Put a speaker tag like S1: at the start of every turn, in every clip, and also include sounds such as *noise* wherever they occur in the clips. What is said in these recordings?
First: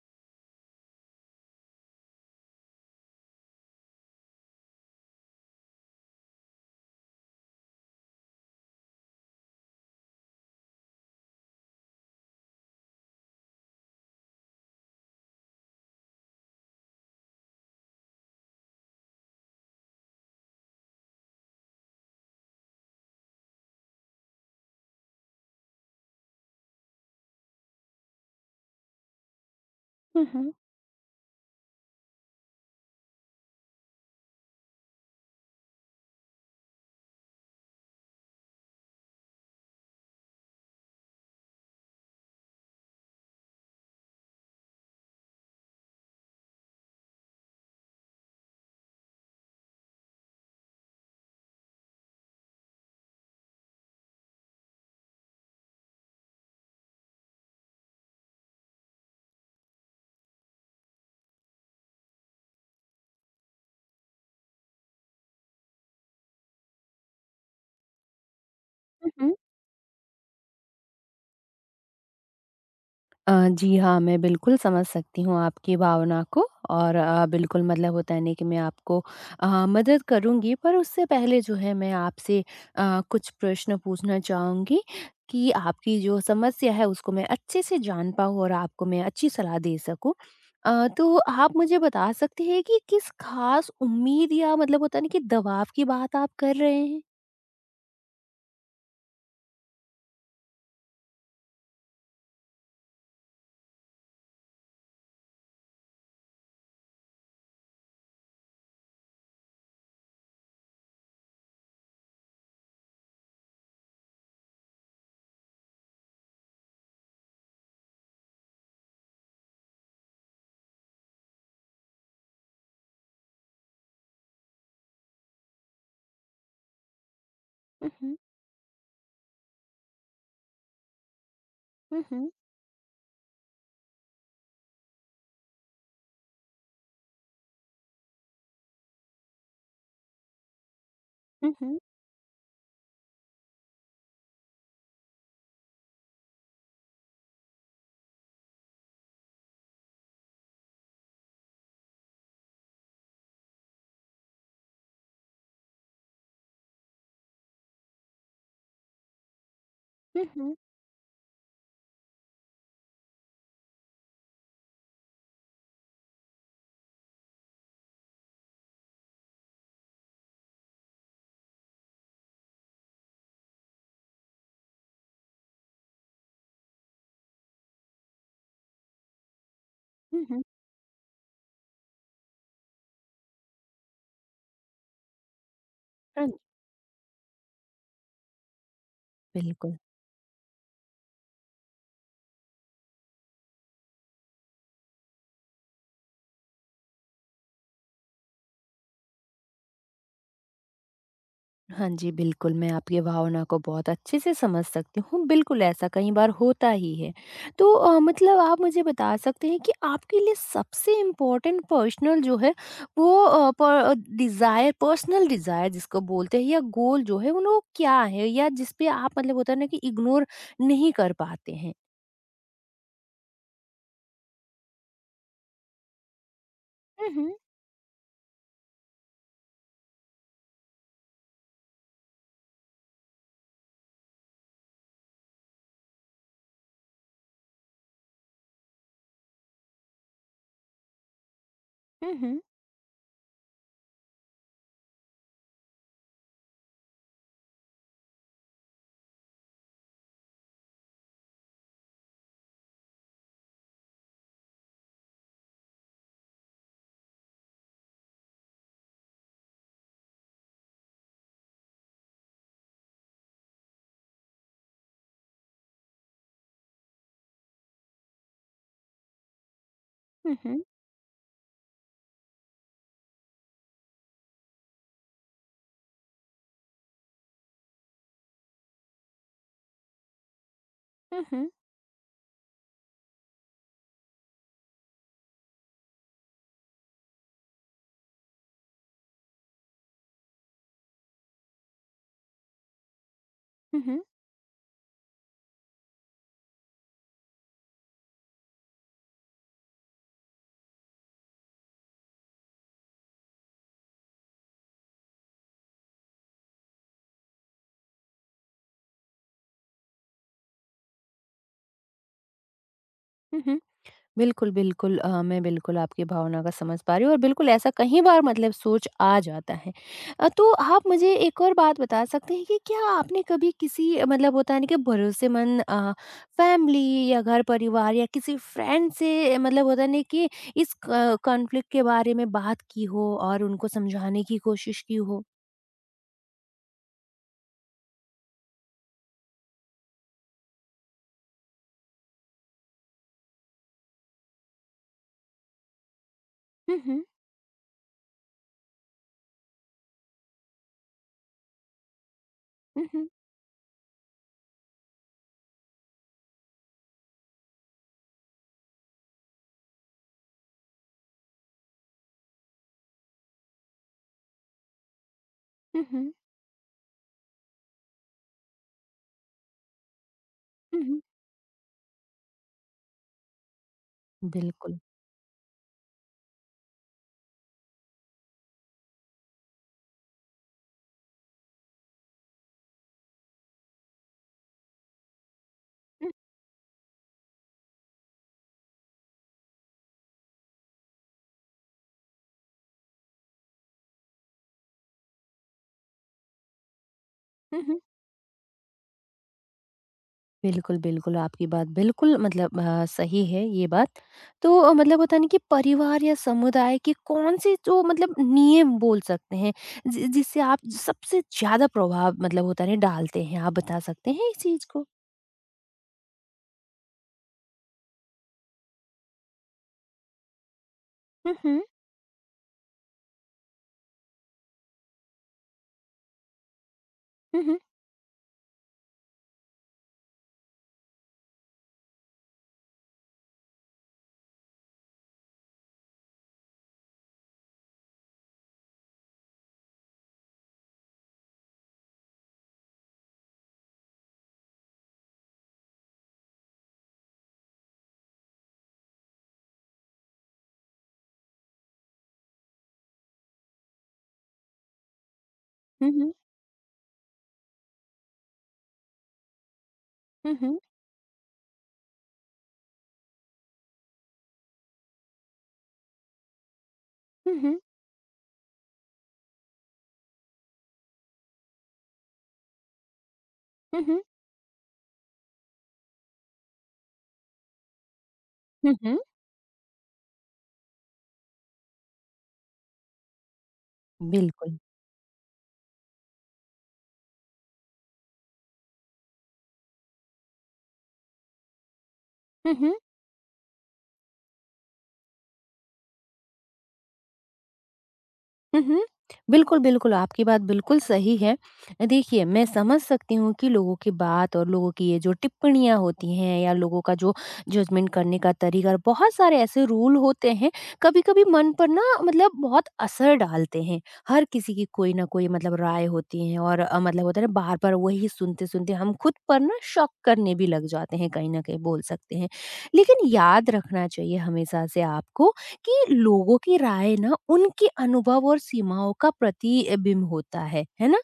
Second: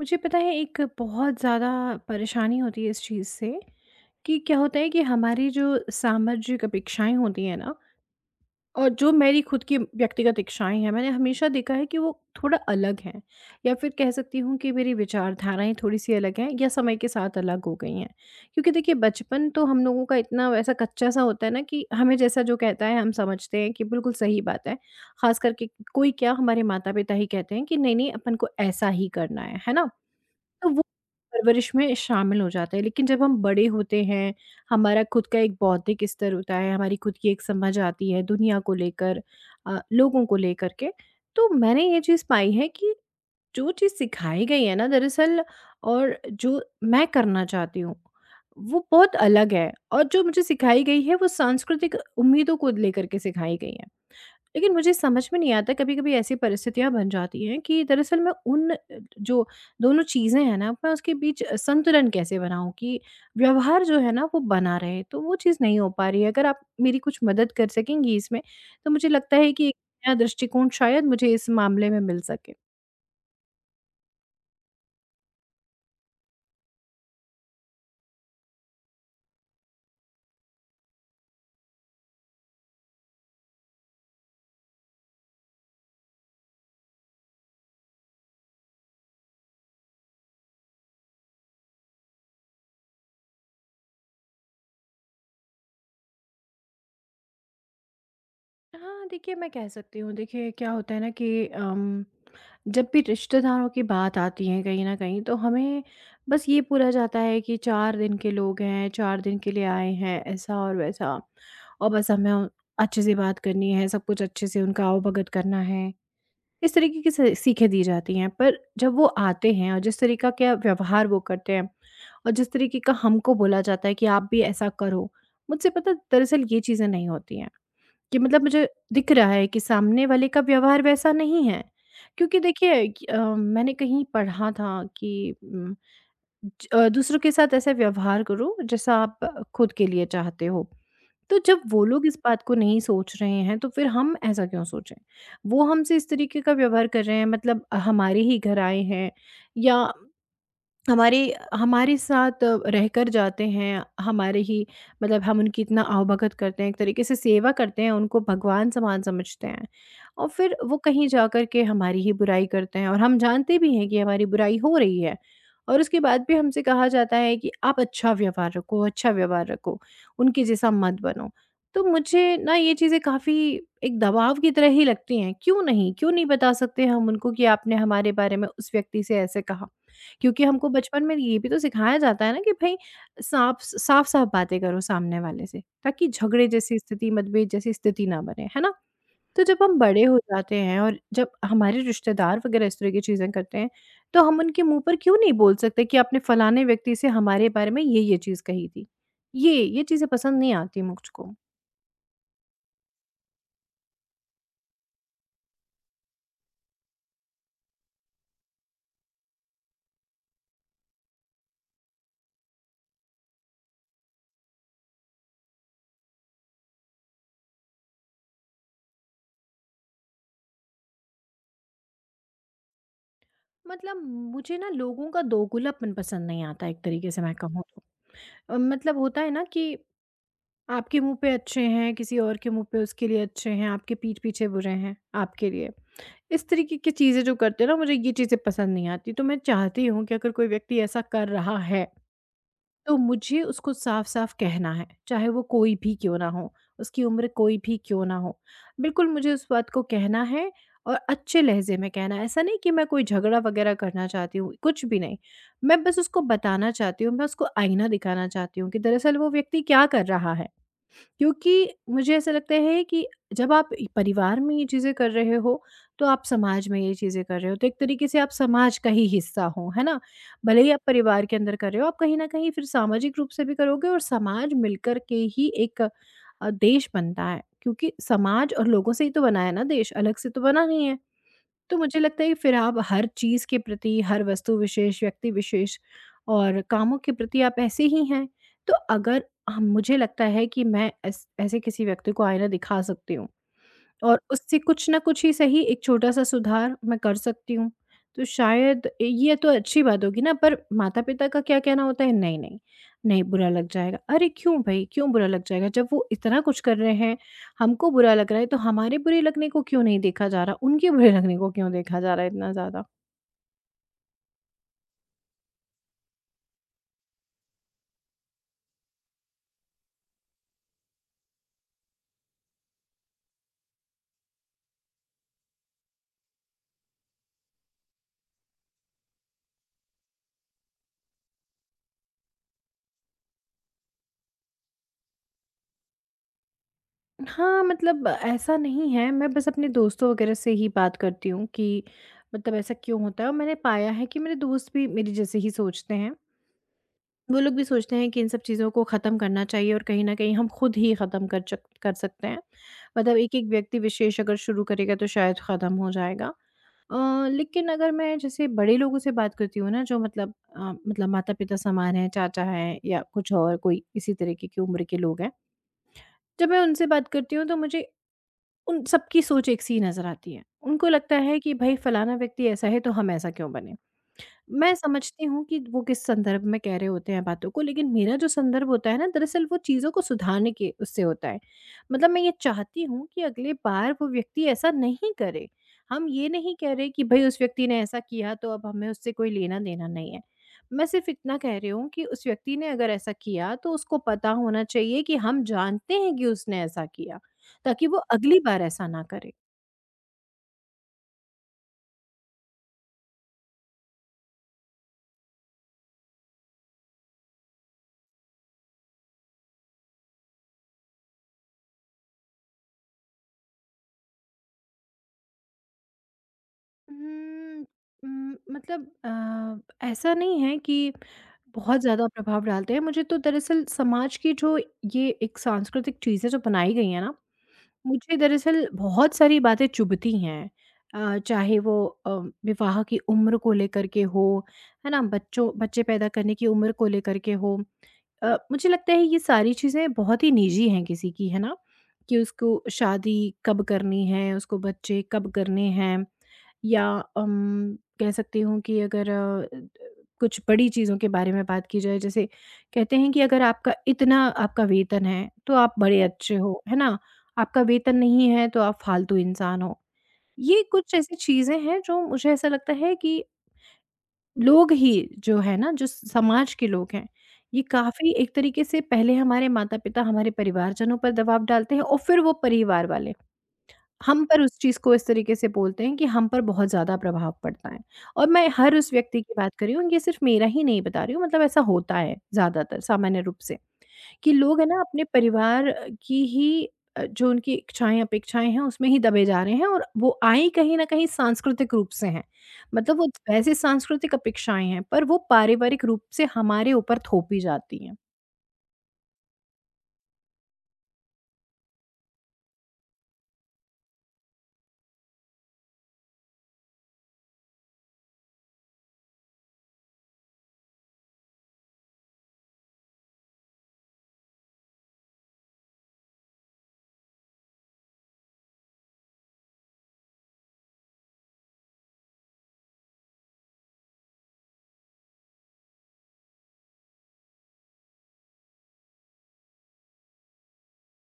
S1: मुझे पता है एक बहुत ज़्यादा परेशानी होती है इस चीज़ से कि क्या होता है कि हमारी जो सामाजिक अपेक्षाएं होती हैं ना। और जो मेरी खुद की व्यक्तिगत इच्छाएं हैं मैंने हमेशा देखा है कि वो थोड़ा अलग हैं। या फिर कह सकती हूँ कि मेरी विचारधाराएं थोड़ी सी अलग हैं या समय के साथ अलग हो गई हैं। क्योंकि देखिए बचपन तो हम लोगों का इतना वैसा कच्चा सा होता है ना कि हमें जैसा जो कहता है हम समझते हैं कि बिल्कुल सही बात है। खास करके कोई क्या हमारे माता पिता ही कहते हैं कि नहीं नहीं अपन को ऐसा ही करना है ना।
S2: हुँ, हुँ।
S1: तो वो परवरिश में शामिल हो जाता है। लेकिन जब हम बड़े होते हैं, हमारा खुद का एक बौद्धिक स्तर होता है, हमारी खुद की एक समझ आती है दुनिया को लेकर, लोगों को लेकर के। तो मैंने ये चीज़ पाई है कि जो चीज़ सिखाई गई है ना दरअसल, और जो मैं करना चाहती हूँ, वो बहुत अलग है, और जो मुझे सिखाई गई है वो सांस्कृतिक उम्मीदों को लेकर के सिखाई गई है। लेकिन मुझे समझ में नहीं आता, कभी-कभी ऐसी परिस्थितियाँ बन जाती हैं कि दरअसल मैं उन, जो दोनों चीज़ें हैं ना, मैं उसके बीच संतुलन कैसे बनाऊँ कि व्यवहार जो है ना वो बना रहे? तो वो चीज़ नहीं हो पा रही है। अगर आप मेरी कुछ मदद कर सकेंगी इसमें, तो मुझे
S2: हुँ, हुँ।
S1: लगता है कि एक नया दृष्टिकोण शायद मुझे इस मामले में मिल सके।
S2: जी हाँ, मैं बिल्कुल समझ सकती हूँ आपकी भावना को और बिल्कुल मतलब होता है ना कि मैं आपको मदद करूँगी पर उससे पहले जो है मैं आपसे कुछ प्रश्न पूछना चाहूँगी कि आपकी जो समस्या है उसको मैं अच्छे से जान पाऊँ और आपको मैं अच्छी सलाह दे सकूँ। तो आप मुझे बता सकते हैं कि किस ख़ास उम्मीद या मतलब होता है ना कि दबाव की बात आप कर रहे हैं?
S1: हाँ, देखिए मैं कह सकती हूँ। देखिए क्या होता है ना कि जब भी रिश्तेदारों की बात आती है कहीं न कहीं, तो हमें बस ये बोला जाता है कि 4 दिन के लोग हैं, 4 दिन के लिए आए हैं, ऐसा और वैसा। और बस हमें अच्छे से बात करनी है, सब कुछ अच्छे से उनका आवभगत करना है। इस तरीके की स सीखें दी जाती हैं। पर जब वो आते हैं और जिस तरीका का व्यवहार वो करते हैं और जिस तरीके का हमको बोला जाता है कि आप भी ऐसा करो, मुझसे पता है दरअसल ये चीज़ें नहीं होती हैं।
S2: हुँ, हुँ।
S1: कि मतलब मुझे दिख रहा है कि सामने वाले का व्यवहार वैसा नहीं है।
S2: हुँ, हुँ।
S1: क्योंकि देखिए कि मैंने कहीं पढ़ा था कि दूसरों के साथ ऐसा व्यवहार करो जैसा आप खुद के लिए चाहते हो। तो
S2: हुँ,
S1: जब
S2: हुँ।
S1: वो लोग इस बात को नहीं सोच रहे हैं तो फिर हम ऐसा क्यों सोचें? वो हमसे इस तरीके का व्यवहार कर रहे हैं, मतलब हमारे ही घर आए हैं, या हमारे हमारे साथ रहकर जाते हैं, हमारे ही, मतलब हम उनकी इतना आवभगत करते हैं, एक तरीके से सेवा करते हैं, उनको भगवान समान समझते हैं।
S2: हुँ,
S1: और
S2: हुँ।
S1: फिर वो कहीं जाकर के हमारी ही बुराई करते हैं और हम जानते भी हैं कि हमारी बुराई हो रही है। और उसके बाद भी हमसे कहा जाता है कि आप अच्छा व्यवहार रखो, उनके जैसा मत बनो। तो मुझे ना ये चीज़ें काफ़ी एक दबाव की तरह ही लगती हैं। क्यों नहीं? क्यों नहीं बता सकते हम उनको कि आपने हमारे बारे में उस व्यक्ति से ऐसे कहा?
S2: हुँ, हुँ।
S1: क्योंकि हमको बचपन में ये भी तो सिखाया जाता है ना कि भई साफ-साफ बातें करो सामने वाले से, ताकि
S2: हाँ जी,
S1: झगड़े जैसी स्थिति, मतभेद जैसी स्थिति ना बने, है ना? तो जब
S2: बिल्कुल।
S1: हम बड़े हो जाते हैं और जब हमारे रिश्तेदार वगैरह इस तरह की चीज़ें करते हैं, तो हम उनके मुँह पर क्यों नहीं बोल सकते कि आपने फलाने व्यक्ति से हमारे बारे में ये-ये चीज़ कही थी। ये चीज़ें पसंद नहीं आती मुझको।
S2: हाँ जी, बिल्कुल, मैं आपकी भावना को बहुत अच्छे से समझ सकती हूँ। बिल्कुल, ऐसा कई बार होता ही है। तो मतलब आप मुझे बता सकते हैं कि आपके लिए सबसे इम्पोर्टेंट पर्सनल जो है वो अ, प डिज़ायर पर्सनल डिज़ायर जिसको बोलते हैं या गोल जो है, उन वो क्या है? या जिस पे आप मतलब होता है ना कि इग्नोर नहीं कर पाते हैं?
S1: मतलब मुझे ना लोगों का दोगलापन पसंद नहीं आता, एक तरीके
S2: हुँ,
S1: से
S2: हुँ।
S1: मैं कहूँ तो। मतलब होता है ना कि आपके मुँह पे अच्छे हैं, किसी और के मुँह पे उसके लिए अच्छे हैं, आपके पीठ पीछे बुरे हैं आपके लिए। इस तरीके की चीज़ें जो करते हैं ना, मुझे ये चीज़ें पसंद नहीं आती। तो मैं चाहती हूँ कि अगर कोई व्यक्ति ऐसा कर रहा है,
S2: हुँ, हुँ।
S1: तो मुझे उसको साफ-साफ कहना है, चाहे वो कोई भी क्यों ना हो, उसकी उम्र कोई भी क्यों ना हो। बिल्कुल मुझे उस बात को कहना है और अच्छे लहज़े में कहना है। ऐसा नहीं कि मैं कोई झगड़ा वगैरह करना चाहती हूँ, कुछ भी नहीं। मैं बस उसको बताना चाहती हूँ, मैं उसको आईना दिखाना चाहती हूँ कि दरअसल वो व्यक्ति क्या कर रहा है। क्योंकि मुझे ऐसा लगता है कि जब आप परिवार में ये चीज़ें कर रहे हो, तो आप समाज में ये चीज़ें कर रहे हो। तो एक तरीके से आप समाज का ही हिस्सा हो, है ना?
S2: हुँ,
S1: भले
S2: हुँ।
S1: ही आप परिवार के अंदर कर रहे हो, आप कहीं न कहीं फिर सामाजिक रूप से भी करोगे, और समाज मिलकर के ही एक, देश बनता है। क्योंकि समाज और लोगों से ही तो बना है ना देश, अलग से तो बना नहीं है।
S2: हुँ, हुँ।
S1: तो मुझे लगता है कि फिर आप हर चीज़ के प्रति, हर वस्तु विशेष, व्यक्ति विशेष और कामों के प्रति आप ऐसे ही हैं। तो अगर हम मुझे लगता है कि मैं ऐस ऐसे किसी व्यक्ति को आईना दिखा सकती हूँ
S2: हुँ, हुँ।
S1: और उससे कुछ ना कुछ ही सही एक छोटा-सा सुधार मैं कर सकती हूँ। तो शायद ये तो अच्छी बात होगी ना, पर माता-पिता का क्या कहना होता है, नहीं, नहीं, नहीं, बुरा लग जाएगा। अरे क्यों भई, क्यों बुरा लग जाएगा? जब वो इतना कुछ कर रहे हैं, हमको बुरा लग रहा है, तो हमारे बुरे लगने को क्यों नहीं देखा जा रहा? उनके बुरे *laughs* लगने को क्यों देखा जा रहा है इतना ज़्यादा?
S2: हुँ, हुँ। बिल्कुल, बिल्कुल मैं बिल्कुल आपकी भावना का समझ पा रही हूँ और बिल्कुल ऐसा कई बार मतलब सोच आ जाता है। तो आप मुझे एक और बात बता सकते हैं कि क्या आपने कभी किसी मतलब होता है ना कि भरोसेमंद फैमिली या घर परिवार या किसी फ्रेंड से मतलब होता है ना कि इस क कॉन्फ्लिक्ट के बारे में बात की हो और उनको समझाने की कोशिश की हो?
S1: हाँ, मतलब ऐसा नहीं है, मैं बस अपने दोस्तों वगैरह से ही बात करती हूँ कि मतलब ऐसा क्यों होता है, और मैंने पाया है कि मेरे दोस्त भी मेरी जैसे ही सोचते हैं।
S2: हुँ, हुँ।
S1: वो लोग भी सोचते हैं कि इन सब चीज़ों को ख़त्म करना चाहिए और कहीं न कहीं हम खुद ही ख़त्म कर सकते हैं।
S2: हुँ, हुँ।
S1: मतलब एक-एक व्यक्ति विशेष अगर शुरू करेगा तो शायद ख़त्म हो जाएगा। लेकिन अगर मैं जैसे बड़े लोगों से बात करती हूँ ना, जो मतलब मतलब माता-पिता समान हैं, चाचा हैं या कुछ और कोई इसी तरीके की उम्र के लोग हैं।
S2: हुँ, हुँ।
S1: जब मैं उनसे बात करती हूँ तो मुझे उन सबकी सोच एक सी नज़र आती है।
S2: हुँ,
S1: उनको
S2: हुँ।
S1: लगता है कि भई फलाना व्यक्ति ऐसा है तो हम ऐसा क्यों बने? मैं
S2: बिल्कुल।
S1: समझती हूँ कि वो किस संदर्भ में कह रहे होते हैं बातों को, लेकिन मेरा जो संदर्भ होता है ना दरअसल वो चीज़ों को सुधारने के उससे होता है। मतलब मैं ये चाहती हूँ कि अगले बार वो व्यक्ति ऐसा नहीं करे। हम
S2: हुँ,
S1: ये नहीं कह रहे कि भाई उस व्यक्ति ने ऐसा किया तो अब हमें उससे कोई लेना देना नहीं है। मैं सिर्फ इतना कह रही हूँ कि उस व्यक्ति ने अगर ऐसा किया तो उसको पता होना चाहिए कि हम जानते हैं कि उसने ऐसा किया,
S2: हुँ, हुँ।
S1: ताकि वो अगली बार ऐसा ना करे।
S2: बिल्कुल, बिल्कुल, आपकी बात बिल्कुल मतलब सही है ये बात। तो मतलब होता है ना कि परिवार या समुदाय के कौन-से जो मतलब नियम बोल सकते हैं, जि जिससे आप सबसे ज़्यादा प्रभाव मतलब होता है ना डालते हैं, आप बता सकते हैं इस चीज़ को?
S1: हुँ। मतलब ऐसा नहीं है कि
S2: हुँ, हुँ।
S1: बहुत ज़्यादा प्रभाव डालते हैं। मुझे तो दरअसल समाज की जो ये एक सांस्कृतिक चीज़ें जो बनाई गई हैं ना,
S2: हुँ, हुँ।
S1: मुझे दरअसल बहुत सारी बातें चुभती हैं। चाहे वो अ, विवाह की उम्र को लेकर के हो, है ना? बच्चों बच्चे पैदा करने की उम्र को लेकर के हो। मुझे लगता है ये सारी चीज़ें बहुत ही निजी हैं किसी की, है ना? कि उसको शादी कब करनी है, उसको बच्चे कब करने हैं, या कह सकती हूँ कि अगर अ, द कुछ बड़ी चीज़ों के बारे में बात की जाए, जैसे कहते हैं कि अगर आपका इतना आपका वेतन है, तो आप
S2: हुँ,
S1: बड़े
S2: हुँ।
S1: अच्छे हो, है ना? आपका वेतन नहीं है तो आप फ़ालतू इंसान हो।
S2: हुँ, हुँ।
S1: ये कुछ ऐसी चीज़ें हैं जो, मुझे ऐसा लगता है कि लोग ही, जो है ना जो समाज के लोग हैं,
S2: हुँ, हुँ।
S1: ये काफ़ी एक तरीके से पहले हमारे माता-पिता, हमारे परिवारजनों पर दबाव डालते हैं, और फिर वो परिवार वाले
S2: हुँ, हुँ।
S1: हम पर उस चीज़ को इस तरीके से बोलते हैं कि हम पर बहुत ज़्यादा प्रभाव पड़ता है। और मैं हर
S2: हुँ,
S1: उस
S2: हुँ।
S1: व्यक्ति की बात कर रही हूँ, ये सिर्फ़ मेरा ही नहीं बता रही हूँ, मतलब ऐसा होता है ज़्यादातर सामान्य रूप से। कि
S2: बिल्कुल।
S1: लोग है ना अपने परिवार की ही, जो उनकी इच्छाएं अपेक्षाएं हैं उसमें ही दबे जा रहे हैं, और वो आई कहीं ना कहीं सांस्कृतिक रूप से हैं।
S2: हुँ, हुँ।
S1: मतलब वो वैसे सांस्कृतिक अपेक्षाएं हैं, पर वो पारिवारिक रूप से हमारे ऊपर थोपी जाती हैं।
S2: हुँ, हुँ। बिल्कुल, बिल्कुल, आपकी बात बिल्कुल सही है। देखिए, मैं समझ सकती हूँ कि लोगों की बात और लोगों की ये जो टिप्पणियाँ होती हैं या लोगों का जो जजमेंट करने का तरीका और बहुत सारे ऐसे रूल होते हैं, कभी-कभी मन पर ना मतलब बहुत असर डालते हैं। हर किसी की कोई न कोई मतलब राय होती है और मतलब होता है ना बार-बार वही सुनते-सुनते हम खुद पर ना शक करने भी लग जाते हैं, कहीं न कहीं बोल सकते हैं। लेकिन याद रखना चाहिए हमेशा से आपको कि लोगों की राय ना उनके अनुभव और सीमाओं का प्रतिबिंब होता है ना?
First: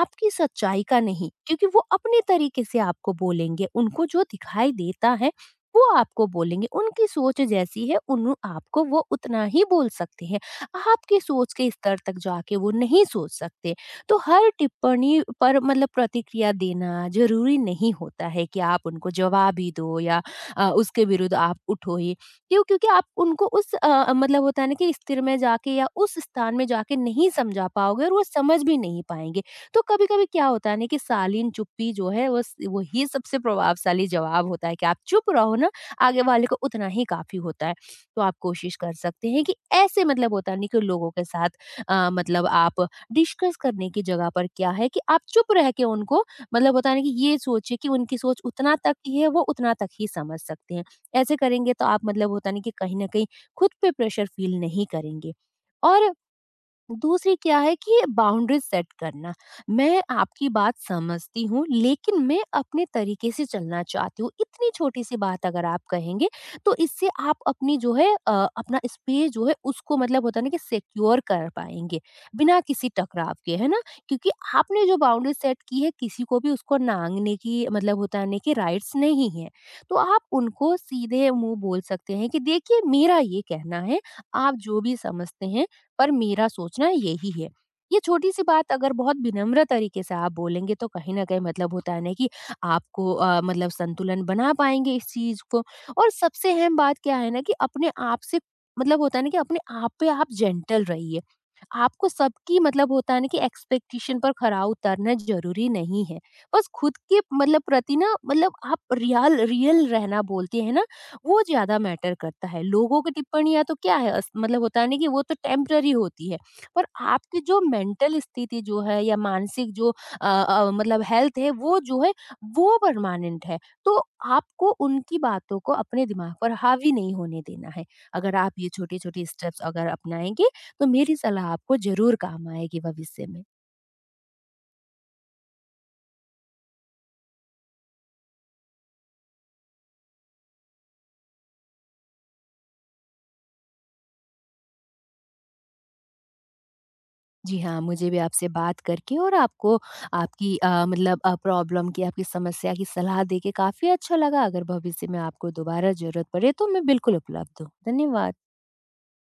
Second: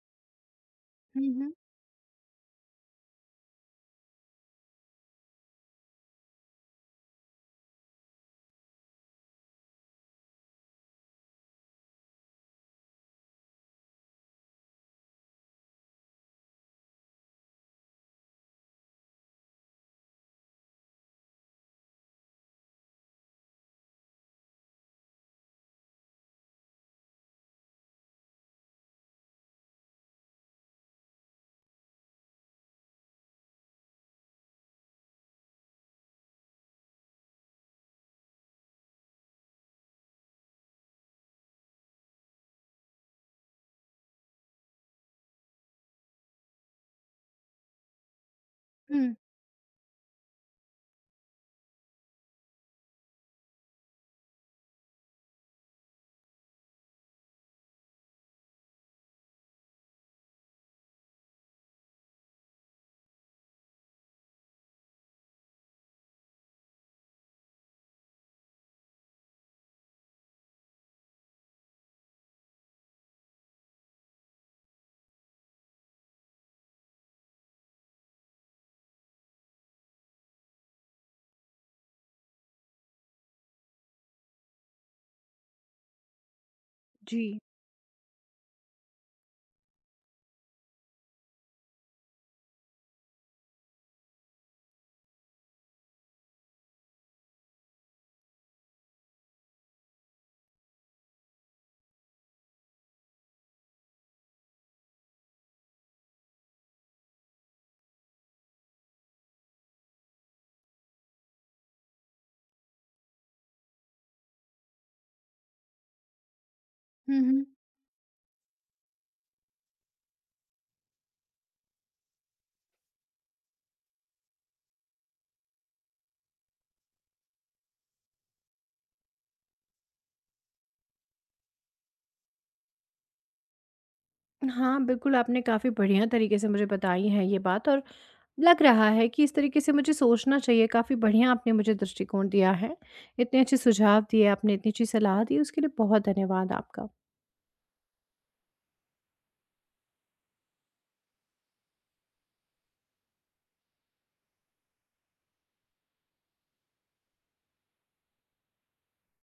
S2: आपकी सच्चाई का नहीं,
S1: हम्म, हम्म।
S2: क्योंकि वो अपने तरीके से आपको बोलेंगे, उनको जो दिखाई देता है वो आपको बोलेंगे, उनकी सोच जैसी है उन आपको वो उतना ही बोल सकते हैं, आपकी सोच के स्तर तक जाके वो नहीं सोच सकते। तो हर टिप्पणी पर मतलब प्रतिक्रिया देना ज़रूरी नहीं होता है कि आप उनको जवाब ही दो या उसके विरुद्ध आप उठो ही। क्यों? क्योंकि आप उनको उस मतलब होता है ना कि स्थिर में जाके या उस स्थान में जाके नहीं समझा पाओगे और वो समझ भी नहीं पाएँगे। तो कभी-कभी क्या होता है ना कि शालीन चुप्पी जो है वो स वही सबसे प्रभावशाली जवाब होता है, कि आप चुप रहो ना, आगे वाले को उतना ही काफ़ी होता है। तो आप कोशिश कर सकते हैं कि ऐसे मतलब होता है ना कि लोगों के साथ मतलब आप डिस्कस करने की जगह पर क्या है कि आप चुप रह के उनको मतलब होता है ना कि ये सोचिए कि उनकी सोच उतना तक
S1: हम्म,
S2: ही है, वो उतना तक ही समझ सकते हैं। ऐसे करेंगे तो आप मतलब होता नहीं कि कहीं ना कहीं खुद पे प्रेशर फील नहीं करेंगे। और दूसरी क्या है कि बाउंड्रीज सेट करना। मैं आपकी बात समझती हूँ, लेकिन मैं अपने तरीके से चलना चाहती हूँ, इतनी छोटी सी बात अगर आप कहेंगे तो इससे आप अपनी जो है अपना स्पेस जो है उसको मतलब होता है ना कि सिक्योर कर पाएंगे, बिना किसी टकराव के, है ना? क्योंकि आपने जो बाउंड्री सेट की है, किसी को भी उसको नांगने की मतलब होता है ना कि राइट्स नहीं है। तो आप उनको सीधे मुंह बोल सकते हैं कि देखिए, मेरा ये कहना है, आप जो भी समझते हैं पर मेरा सोचना
S1: जी।
S2: यही है। ये छोटी-सी बात अगर बहुत विनम्र तरीके से आप बोलेंगे तो कहीं न कहीं मतलब होता है ना कि आपको मतलब संतुलन बना पाएँगे इस चीज़ को। और सबसे अहम बात क्या है ना कि अपने आप से मतलब होता है ना कि अपने आप पे आप जेंटल रहिए। आपको सबकी मतलब होता है ना कि एक्सपेक्टेशन पर खरा उतरना जरूरी नहीं है। बस खुद के मतलब प्रति ना मतलब आप रियल रियल रहना बोलते हैं ना, वो ज्यादा मैटर करता है। लोगों की टिप्पणियां तो क्या है, मतलब होता है ना कि वो तो टेम्पररी होती है, पर
S1: हम्म,
S2: आपकी
S1: हम्म।
S2: जो मेंटल स्थिति जो है या मानसिक जो मतलब हेल्थ है वो जो है वो परमानेंट है। तो आपको उनकी बातों को अपने दिमाग पर हावी नहीं होने देना है। अगर आप ये छोटे छोटे स्टेप्स अगर अपनाएंगे तो मेरी सलाह आपको ज़रूर काम आएगी भविष्य में।
S1: हाँ बिल्कुल, आपने काफ़ी बढ़िया तरीके से मुझे बताई है ये बात, और लग रहा है कि इस तरीके से मुझे सोचना चाहिए। काफ़ी बढ़िया आपने मुझे दृष्टिकोण दिया है। इतने अच्छे सुझाव दिए आपने, इतनी अच्छी सलाह दी, उसके लिए बहुत धन्यवाद आपका।
S2: जी हाँ, मुझे भी आपसे बात करके और आपको आपकी मतलब प्रॉब्लम की, आपकी समस्या की सलाह देके काफ़ी अच्छा लगा। अगर भविष्य में आपको दोबारा ज़रूरत पड़े तो मैं बिल्कुल उपलब्ध हूँ। धन्यवाद।